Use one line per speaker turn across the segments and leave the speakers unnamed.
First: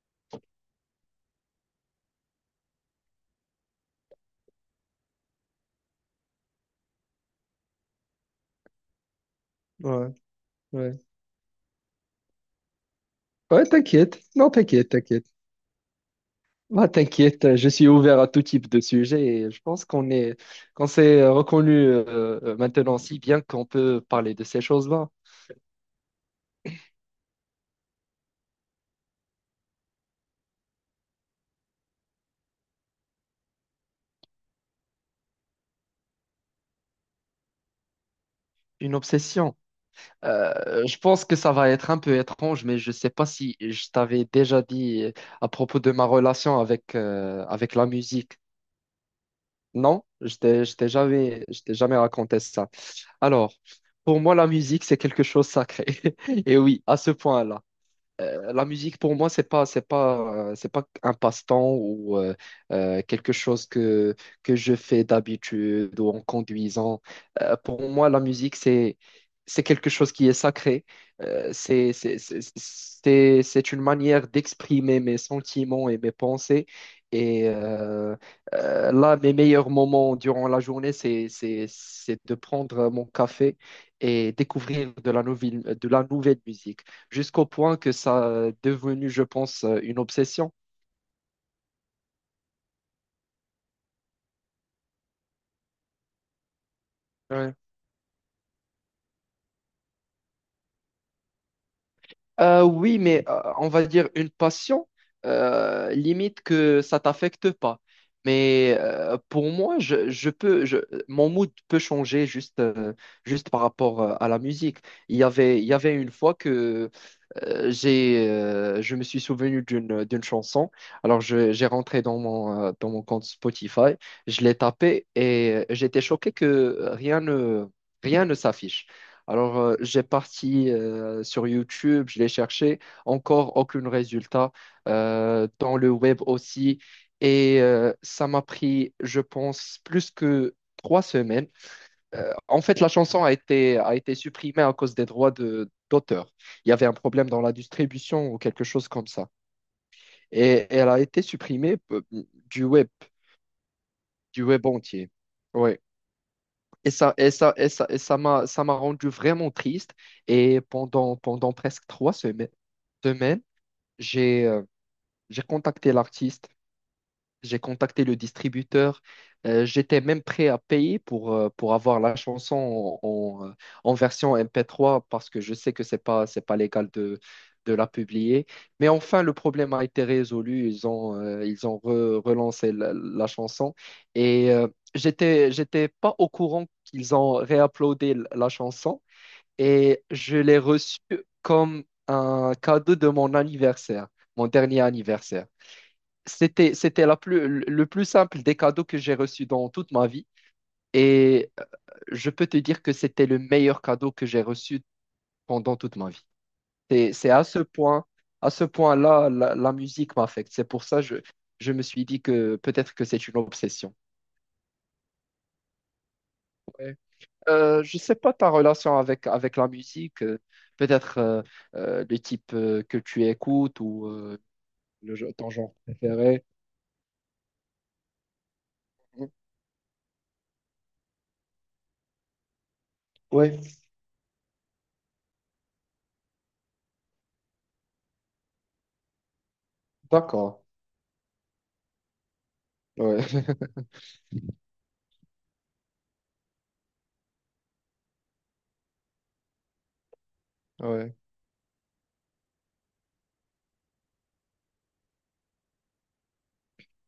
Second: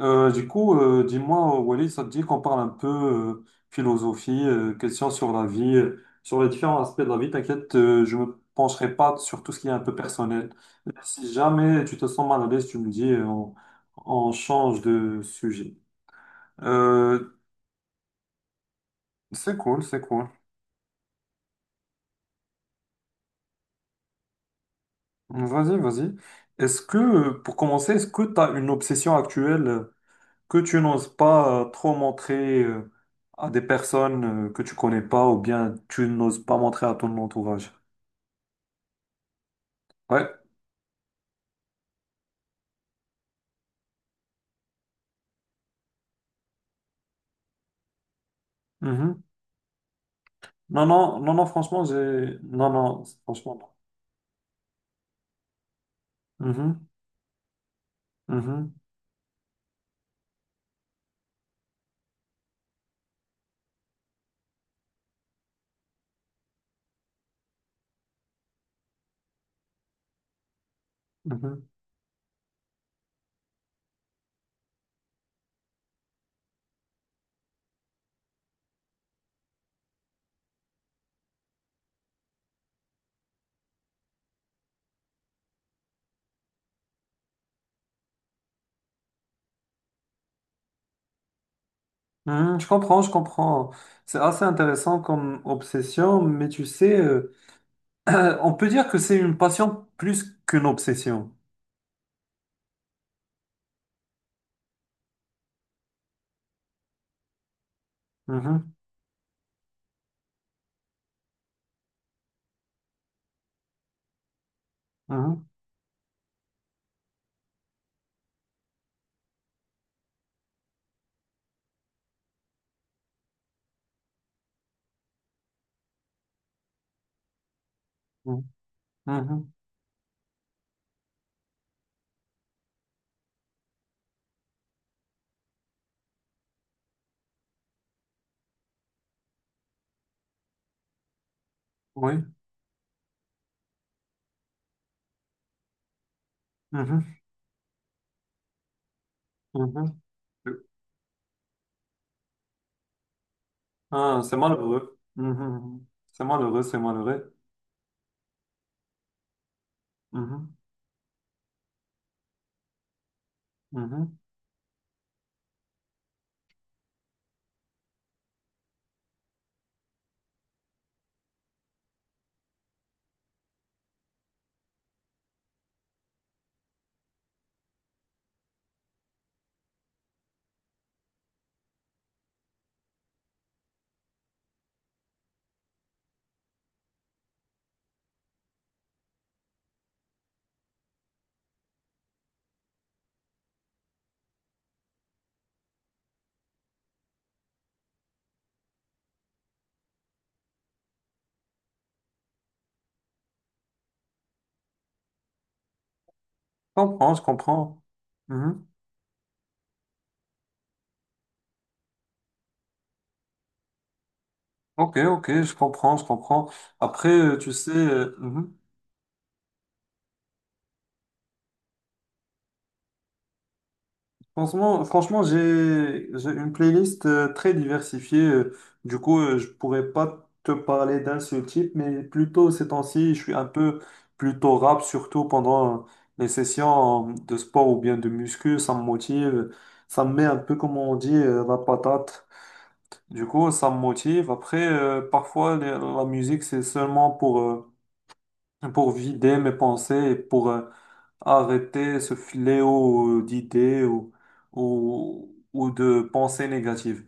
Dis-moi, Walid, ça te dit qu'on parle un peu philosophie, questions sur la vie, sur les différents aspects de la vie. T'inquiète, je me pencherai pas sur tout ce qui est un peu
Ouais,
personnel.
ouais.
Si jamais tu te sens mal à l'aise, tu me dis,
Ouais, t'inquiète.
on
Non,
change
t'inquiète,
de
t'inquiète.
sujet.
Bah,
Euh,
t'inquiète, je suis ouvert à tout type de sujet et
c'est
je
cool,
pense
c'est
qu'on
cool.
est, qu'on s'est reconnu maintenant si bien qu'on peut parler de ces choses-là.
Vas-y, vas-y. Est-ce que, pour commencer, est-ce que tu as une obsession actuelle? Que tu n'oses pas trop montrer à des personnes que tu connais pas ou bien tu n'oses pas montrer à ton entourage.
Une obsession.
Ouais.
Je pense que ça va être un peu étrange, mais je sais pas si je t'avais déjà dit à propos de ma relation avec, avec la musique.
Mhm.
Non, je t'ai je
Non,
t'ai
non, non,
jamais,
non,
je t'ai
franchement,
jamais
j'ai...
raconté ça.
Non, non,
Alors,
franchement,
pour moi, la musique, c'est quelque chose de sacré.
non.
Et oui,
Mhm,
à ce point-là la
mhm,
musique pour moi c'est pas un passe-temps ou quelque chose que je fais d'habitude ou en conduisant. Pour moi la musique c'est quelque chose qui est sacré. Euh,
mhm.
c'est c'est c'est c'est c'est une manière d'exprimer mes sentiments et mes pensées. Et euh, Là, mes meilleurs moments durant la journée, c'est de prendre mon café et découvrir de la nouvelle musique jusqu'au point que ça est devenu, je pense, une obsession.
Mhm, je comprends, je comprends. C'est assez intéressant comme obsession, mais tu sais,
Ouais.
on peut dire que c'est une passion plus qu'une obsession.
Oui, mais on va dire une passion, limite que ça t'affecte pas.
Mhm,
Mais pour moi, je peux. Mon mood peut changer juste, juste par rapport à la musique. Il y
mhm,
avait, il y avait une fois que je me suis souvenu d'une chanson. Alors, j'ai rentré dans mon compte Spotify, je l'ai tapé et j'étais choqué que rien ne
mhm,
s'affiche.
mhm.
Alors, j'ai parti sur YouTube, je l'ai cherché, encore aucun résultat. Dans le web aussi. Et ça m'a pris, je pense, plus que trois semaines
Oui.
en fait, la chanson a été supprimée à cause des d'auteur. Il y avait un problème dans la distribution ou quelque chose comme ça.
Mhm, mhm.
Et elle a été supprimée du web,
Ah, c'est
du web
malheureux.
entier.
Mhm,
Ouais.
mhm. C'est malheureux, c'est
Et ça, et
malheureux.
ça, et ça, et ça m'a, ça m'a rendu vraiment triste.
Mhm,
Et pendant presque trois semaines, semaines,
mhm.
j'ai, euh, j'ai contacté l'artiste. J'ai contacté le distributeur. J'étais même prêt à payer pour avoir la chanson en, euh, en version MP3 parce que je sais que c'est pas légal de la publier. Mais enfin, le problème a été résolu. Ils ont relancé la chanson. Et j'étais pas au courant qu'ils ont réuploadé la chanson. Et je l'ai reçue comme un cadeau de mon anniversaire, mon dernier anniversaire. Le plus simple des cadeaux que j'ai reçus dans toute ma vie. Et je peux te dire que c'était le meilleur cadeau que j'ai reçu pendant toute ma vie.
Je comprends, je
C'est à ce
comprends.
point, à ce
Mhm.
point-là, la musique m'affecte. C'est pour ça que je me suis dit que peut-être que c'est une obsession.
Ok, ok, je comprends, je comprends.
Ouais.
Après, tu sais,
Je ne sais pas ta
mhm.
relation avec, avec la musique, peut-être le type que tu écoutes ou
Franchement,
le, ton genre
j'ai
préféré.
une playlist très diversifiée. Du coup, je pourrais pas te parler d'un seul type, mais plutôt ces temps-ci, je suis un peu
Oui,
plutôt rap, surtout pendant les sessions de sport ou bien de muscu. Ça me motive, ça me met un peu,
d'accord.
comme on dit, la patate. Du
Ouais.
coup, ça me motive. Après, parfois, la musique, c'est seulement pour vider mes pensées et pour
Ouais.
arrêter ce fléau d'idées ou de pensées négatives.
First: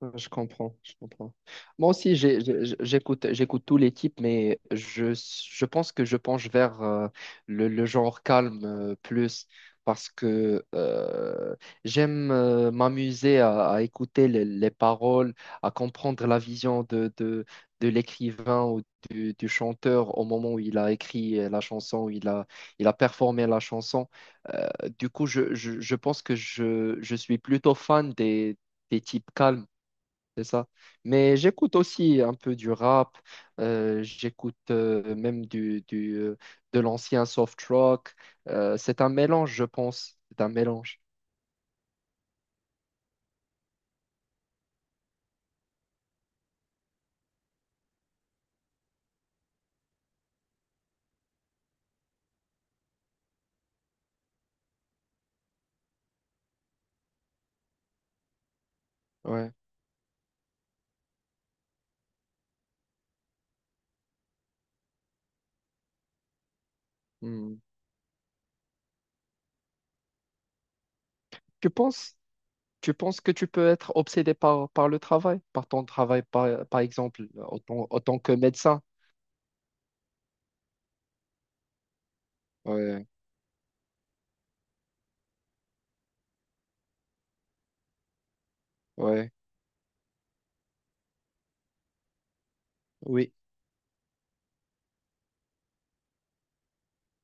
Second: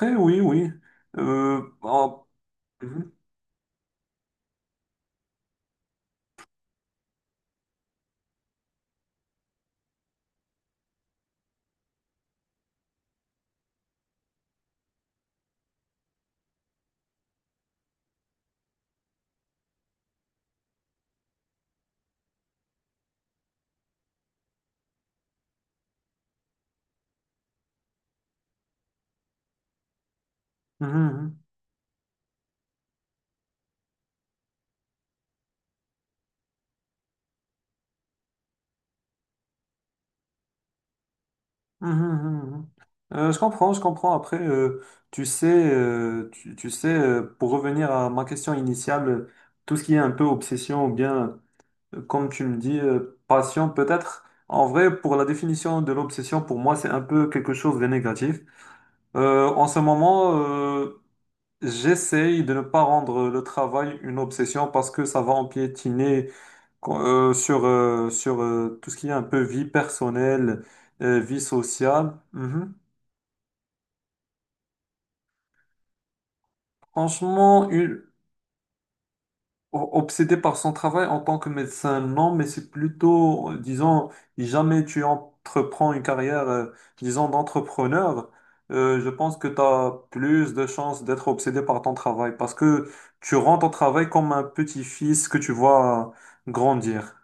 Ouais, je
oui, oui.
comprends, je comprends.
Euh,
Moi
ah,
aussi,
mhm,
j'écoute, j'écoute tous les types, mais je pense que je penche vers le genre calme plus parce que j'aime m'amuser à écouter les paroles, à comprendre la vision de l'écrivain ou du chanteur au moment où il a écrit la chanson, où il a performé la chanson. Du coup, je pense que je suis plutôt fan des types calmes c'est ça. Mais
mhm,
j'écoute aussi un peu du rap, j'écoute même de l'ancien soft rock. C'est un mélange, je pense. C'est un mélange.
mhm, mhm, mhm. Mhm. Je comprends, je comprends. Après, tu sais, tu sais, pour revenir à ma question initiale, tout ce qui est un peu obsession ou bien comme tu me dis, passion peut-être. En vrai, pour la définition de l'obsession, pour moi, c'est un peu quelque chose de négatif.
Ouais.
En ce moment, j'essaye de ne pas rendre le travail une obsession parce que ça va empiétiner
Hmm.
sur tout ce qui est un peu vie personnelle, vie
Tu
sociale.
penses,
Mhm.
tu penses que tu peux être obsédé par, par le travail, par ton travail, par, par exemple,
Franchement, une-
autant que médecin?
obsédé par son travail en tant que médecin, non, mais c'est
Ouais,
plutôt, disons, jamais tu entreprends une carrière, disons, d'entrepreneur, je
ouais,
pense que tu as plus de chances d'être obsédé par ton travail parce que
oui,
tu rends ton travail comme un petit-fils que tu vois grandir.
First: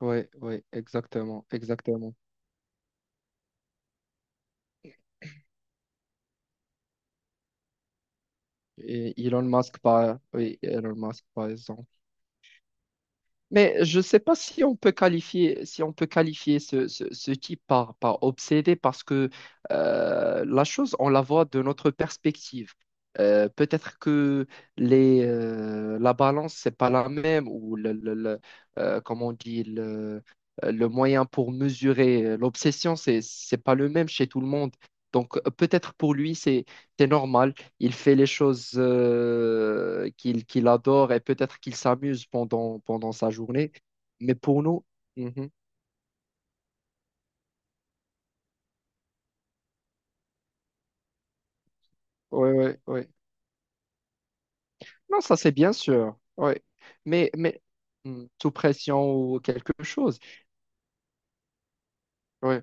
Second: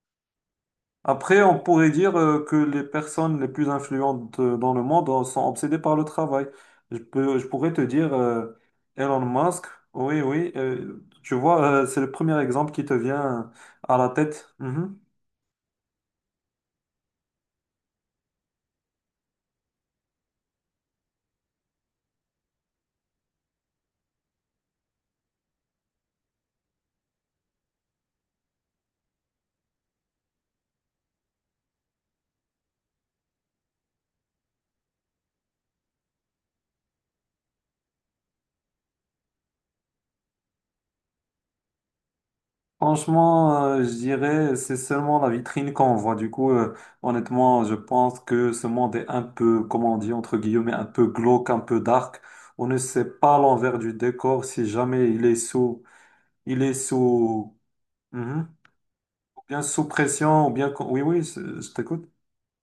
ouais, ouais,
Après,
exactement,
on pourrait
exactement.
dire que les personnes les plus influentes dans le monde sont obsédées par le travail. Je pourrais te dire
Et
Elon Musk, oui, oui,
Oui, Elon Musk,
tu
par
vois,
exemple.
c'est le premier exemple qui te vient
Mais
à
je ne
la
sais pas
tête.
si on peut
Mhm.
qualifier, si on peut qualifier ce, ce type par, par obsédé parce que la chose, on la voit de notre perspective. Peut-être que la balance, c'est pas la même ou comment on dit, le moyen pour mesurer l'obsession, c'est pas le même chez tout le monde. Donc peut-être pour lui, c'est normal. Il fait les choses qu'il adore et peut-être qu'il s'amuse pendant, pendant sa
Franchement,
journée.
je
Mais
dirais,
pour
c'est
nous,
seulement la
mhm,
vitrine qu'on voit. Du coup, honnêtement, je pense que ce monde est un peu, comment on dit, entre guillemets, un peu glauque, un peu dark.
ouais,
On ne
ouais,
sait
ouais.
pas l'envers du décor si jamais
Non, ça c'est bien sûr.
il
Ouais.
est sous.
Mais hmm,
Mhm.
sous pression ou
Bien
quelque
sous
chose.
pression, ou bien... oui, oui, c'est- je t'écoute.
Oui,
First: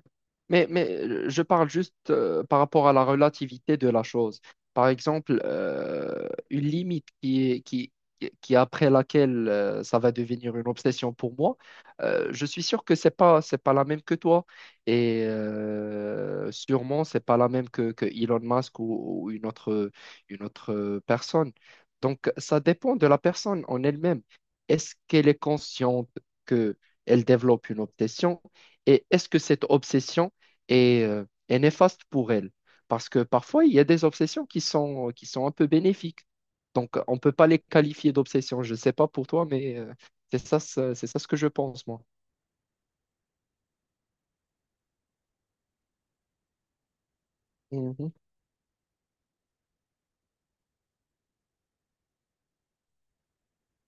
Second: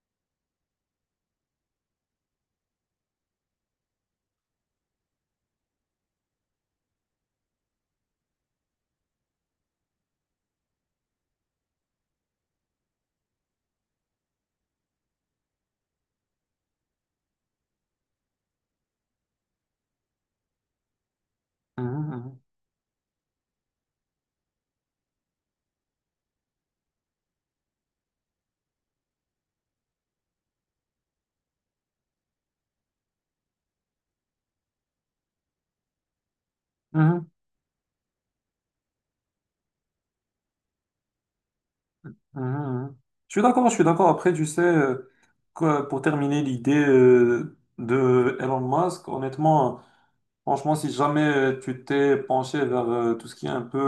mais je parle juste par rapport à la relativité de la chose. Par exemple, une limite qui après laquelle ça va devenir une obsession pour moi, je suis sûr que c'est pas la même que toi. Et sûrement, c'est pas la même que Elon Musk ou une autre personne. Donc,
Mhm,
ça dépend de la personne en elle-même. Est-ce qu'elle est consciente que elle développe une obsession? Et est-ce que cette obsession est, est néfaste pour elle? Parce que parfois, il y a des obsessions qui sont un peu bénéfiques. Donc, on ne
mhm,
peut pas les qualifier d'obsessions. Je ne sais pas pour toi, mais c'est ça, c'est ça ce que je pense, moi.
mhm, mhm, mhm. Je suis d'accord, je suis d'accord. Après, tu sais, pour terminer l'idée
Mhm.
de Elon Musk, honnêtement, franchement, si jamais tu t'es penché vers tout ce qui est un peu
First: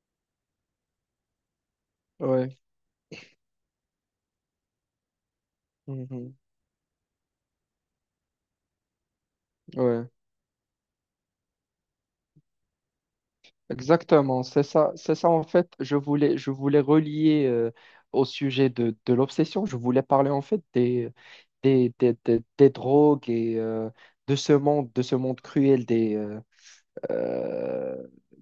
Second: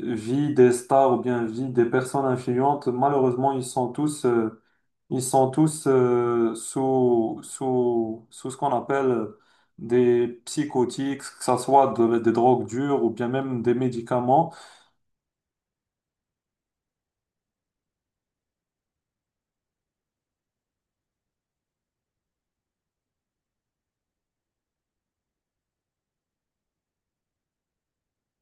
vie des stars ou bien vie des personnes
Ouais,
influentes, malheureusement, ils sont tous
mhm.
sous ce qu'on appelle
Ouais,
des psychotiques, que ce soit des drogues dures ou bien même des
exactement.
médicaments.
C'est ça en fait. Je voulais relier au sujet de l'obsession. Je voulais parler en fait des drogues et de ce monde cruel euh,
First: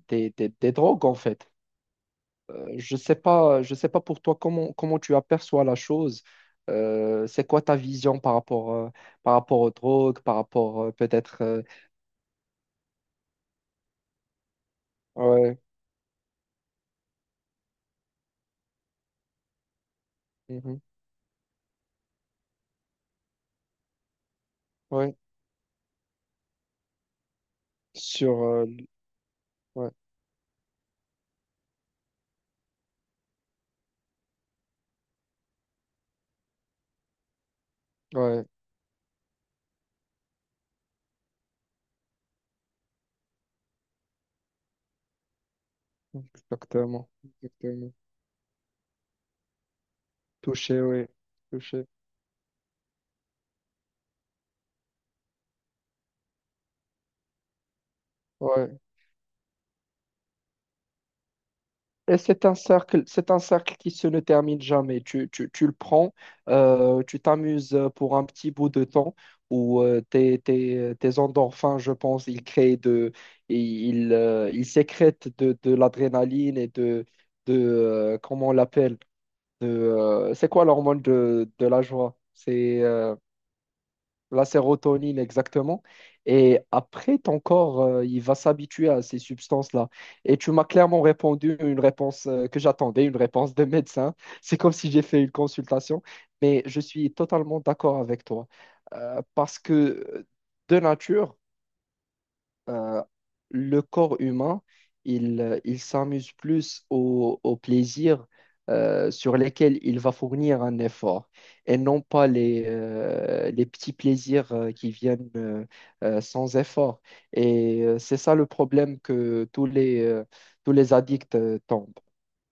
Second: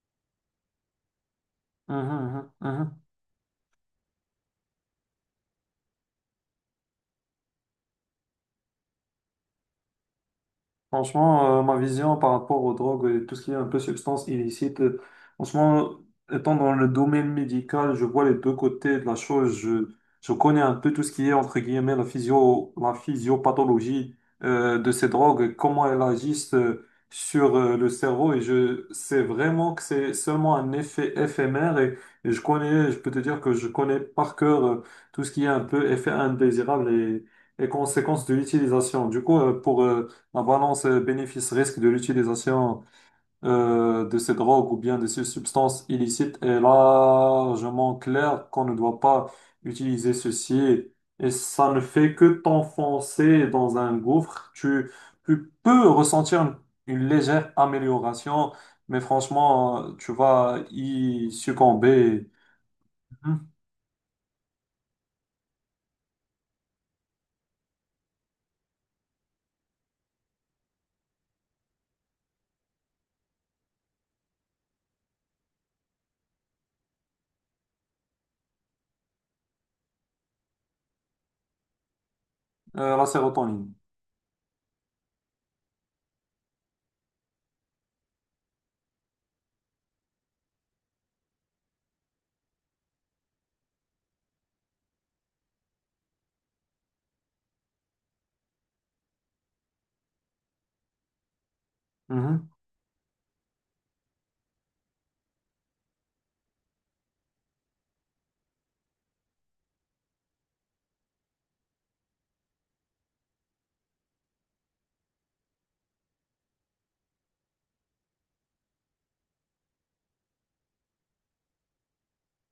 des drogues, en fait.
Mhm, mhm,
Je
mhm.
sais pas, je sais pas pour toi comment, comment tu aperçois la chose. C'est quoi ta vision par rapport aux drogues, par rapport peut-être...
Franchement, ma vision par rapport aux drogues et tout ce qui est un peu substance illicite,
ouais,
franchement, étant dans le domaine médical, je vois les deux côtés de la chose. Je connais un
mhm,
peu tout ce qui est, entre guillemets, la physiopathologie de ces
ouais,
drogues, comment elles agissent sur le cerveau. Et
sur...
je sais vraiment que
ouais,
c'est seulement un effet éphémère. Et je connais, je peux te dire que je connais par cœur tout ce qui est un peu effet indésirable et conséquences de
ouais,
l'utilisation. Du coup, la balance bénéfice-risque de l'utilisation de ces drogues ou bien de ces substances illicites est
exactement, exactement.
largement claire qu'on ne doit pas utiliser
Touché,
ceci
oui,
et ça ne
touché.
fait que t'enfoncer dans un gouffre. Tu peux ressentir une légère amélioration,
Ouais.
mais franchement, tu vas y
Et
succomber.
c'est un
Mhm.
cercle qui se ne termine jamais. Tu le prends, tu t'amuses pour un petit bout de temps où tes endorphins, je pense, ils créent de, et ils, ils sécrètent de l'adrénaline et de comment on l'appelle, c'est quoi l'hormone de la joie? C'est
La sérotonine.
la sérotonine exactement. Et après, ton corps, il va s'habituer à ces substances-là. Et tu m'as clairement répondu une réponse que j'attendais, une réponse de médecin. C'est comme si j'ai fait une consultation, mais je suis totalement d'accord avec toi. Parce que de nature,
Mhm.
euh, le corps humain, il s'amuse plus au plaisir sur lesquels il va fournir un effort et non pas les, les petits plaisirs qui viennent sans effort. Et c'est ça le problème que tous les addicts tombent.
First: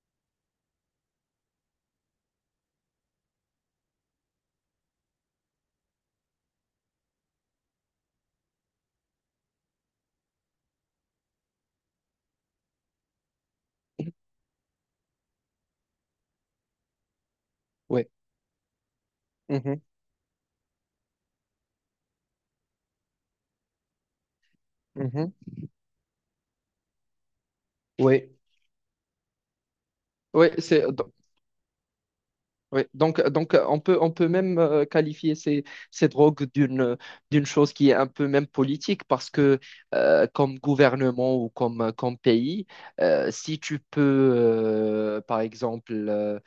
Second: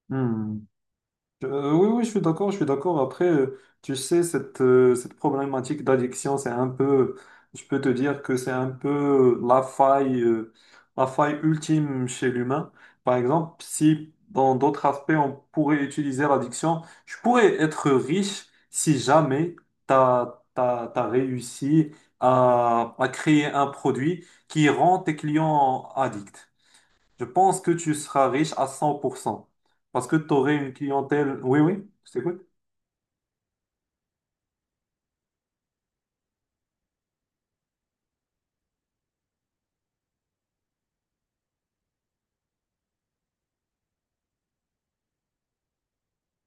Hmm. Oui, oui, je suis d'accord, je suis d'accord. Après, tu sais, cette problématique d'addiction, c'est un peu, je peux te dire que c'est un peu la faille ultime chez l'humain. Par exemple, si dans d'autres aspects, on pourrait utiliser l'addiction, je pourrais être
Oui,
riche si jamais
mhm,
t'as réussi à créer un produit qui rend tes
mhm.
clients addicts. Je pense que tu seras
Oui,
riche à 100% parce que tu
oui,
aurais une
c'est
clientèle. Oui, oui, je t'écoute.
oui, donc on peut même qualifier ces, ces drogues d'une, d'une chose qui est un peu même politique parce que comme gouvernement ou comme, comme pays, si tu peux, euh, par exemple, euh,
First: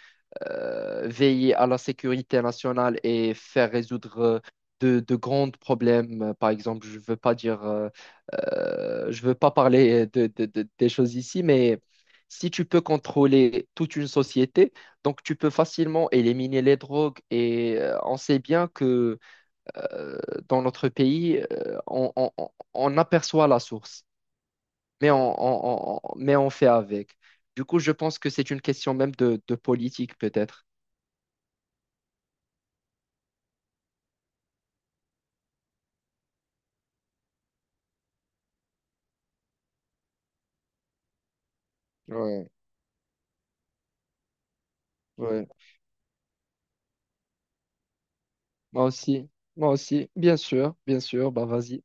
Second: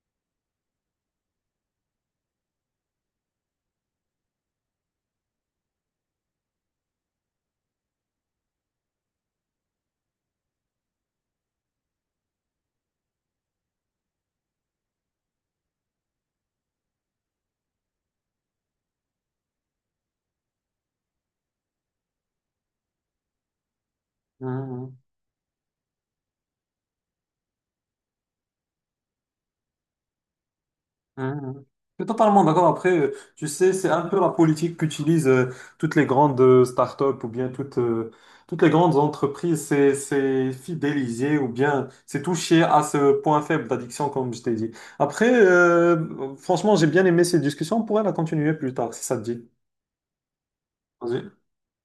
veiller à la sécurité nationale et faire résoudre de grands problèmes. Par exemple, je veux pas parler des choses ici, mais si tu peux contrôler toute une société, donc tu peux facilement éliminer les drogues. Et on sait bien que euh, dans notre pays, on aperçoit la source,
Mhm,
mais on fait avec. Du coup, je pense que c'est une question même de politique, peut-être.
mhm. Je suis totalement d'accord. Après, tu sais, c'est un peu la politique qu'utilisent toutes les grandes startups ou bien toutes les grandes entreprises. C'est fidéliser ou bien c'est
Ouais.
toucher à ce point faible d'addiction, comme je t'ai dit. Après,
Ouais,
franchement, j'ai bien aimé ces discussions. On pourrait la continuer plus
moi
tard, si ça te
aussi,
dit.
moi aussi, bien
Vas-y.
sûr, bah vas-y.